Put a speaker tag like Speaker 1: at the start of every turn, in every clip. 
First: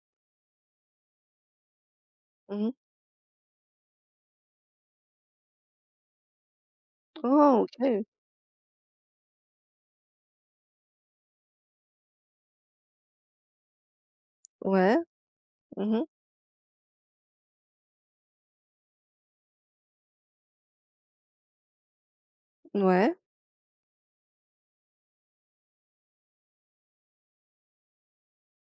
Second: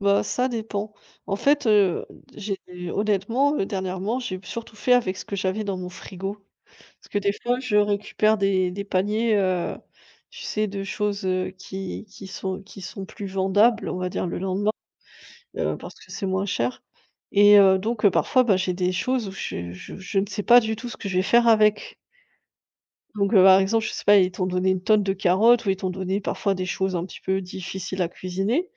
Speaker 1: Bah, ça dépend. En fait, heu, j'ai
Speaker 2: Mmh mh.
Speaker 1: honnêtement, heu, dernièrement, j'ai surtout fait avec ce que j'avais dans mon frigo, parce que des fois
Speaker 2: Oh!
Speaker 1: je
Speaker 2: OK.
Speaker 1: récupère des des paniers, heu, tu sais de choses, heu, qui qui sont qui sont plus vendables, on va dire le lendemain,
Speaker 2: Ouais.
Speaker 1: heu,
Speaker 2: Mmh
Speaker 1: parce
Speaker 2: mh.
Speaker 1: que c'est moins cher et heu, donc parfois, bah, j'ai des choses où je je je ne sais pas du tout ce que je vais faire avec
Speaker 2: N ouais.
Speaker 1: donc heu, par exemple, je sais pas, ils t'ont donné une tonne de carottes ou ils t'ont donné parfois des choses un petit peu difficiles à cuisiner,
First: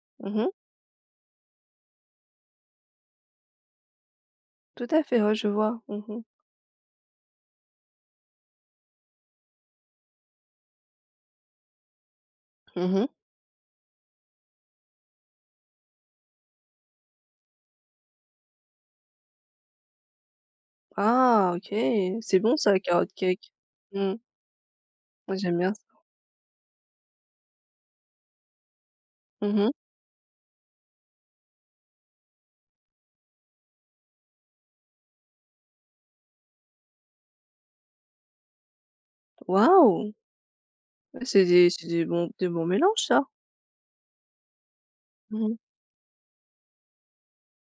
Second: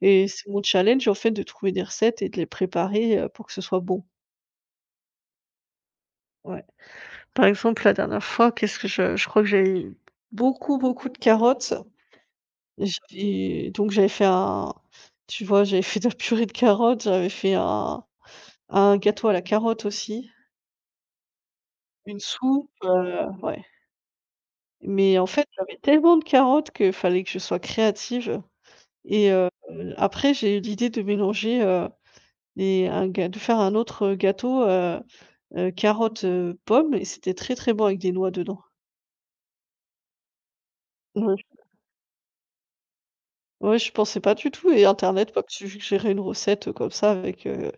Speaker 1: et
Speaker 2: Mmh
Speaker 1: c'est
Speaker 2: mh.
Speaker 1: mon challenge, en fait, de trouver des recettes et de les préparer, heu, pour que ce soit bon.
Speaker 2: Tout à fait, ouais, je vois, mmh mh.
Speaker 1: Ouais, par exemple, la dernière fois, qu'est-ce que je je crois que j'avais beaucoup, beaucoup de carottes.
Speaker 2: Mmh mh.
Speaker 1: J'avais donc, j'avais fait un tu vois, j'avais fait de la purée de carottes, heu, j'avais fait un un gâteau à la carotte aussi.
Speaker 2: Ah! OK,
Speaker 1: Une
Speaker 2: c'est bon
Speaker 1: soupe,
Speaker 2: ça, le carotte
Speaker 1: heu
Speaker 2: cake.
Speaker 1: ouais.
Speaker 2: Mmh mh.
Speaker 1: Mais en
Speaker 2: Moi,
Speaker 1: fait,
Speaker 2: j'aime bien
Speaker 1: j'avais
Speaker 2: ça.
Speaker 1: tellement de carottes que fallait que je sois créative, et heu,
Speaker 2: Mmh mh.
Speaker 1: après j'ai eu l'idée de mélanger, heu, et un ga de faire un autre, heu, gâteau, heu heu, carotte, heu, pomme et c'était très, très bon, avec des noix dedans.
Speaker 2: Waouh! Ah,
Speaker 1: Ouais.
Speaker 2: c'est des c'est des bons des bons mélanges ça.
Speaker 1: Ouais, je pensais pas du tout et internet m'a
Speaker 2: Mmh mh.
Speaker 1: suggéré une recette, heu, comme ça avec, heu,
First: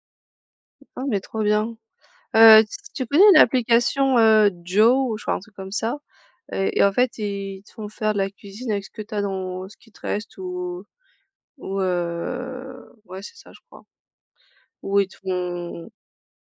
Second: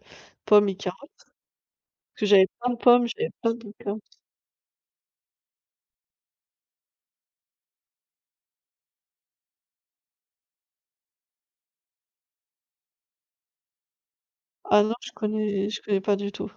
Speaker 1: pommes et
Speaker 2: Ah
Speaker 1: carottes,
Speaker 2: mais trop bien,
Speaker 1: parce j'avais
Speaker 2: heu, ts
Speaker 1: plein de
Speaker 2: tu
Speaker 1: pommes,
Speaker 2: connais
Speaker 1: j'avais plein de carottes.
Speaker 2: l'application, heu, Jow, enfin, un truc comme ça, et et en fait, ils te font faire de la cuisine avec ce que tu as dans ce qui te reste ou ou, heu, ouais, c'est ça je crois
Speaker 1: Ah non,
Speaker 2: ou ils
Speaker 1: je
Speaker 2: te
Speaker 1: connais je
Speaker 2: font
Speaker 1: connais pas du tout.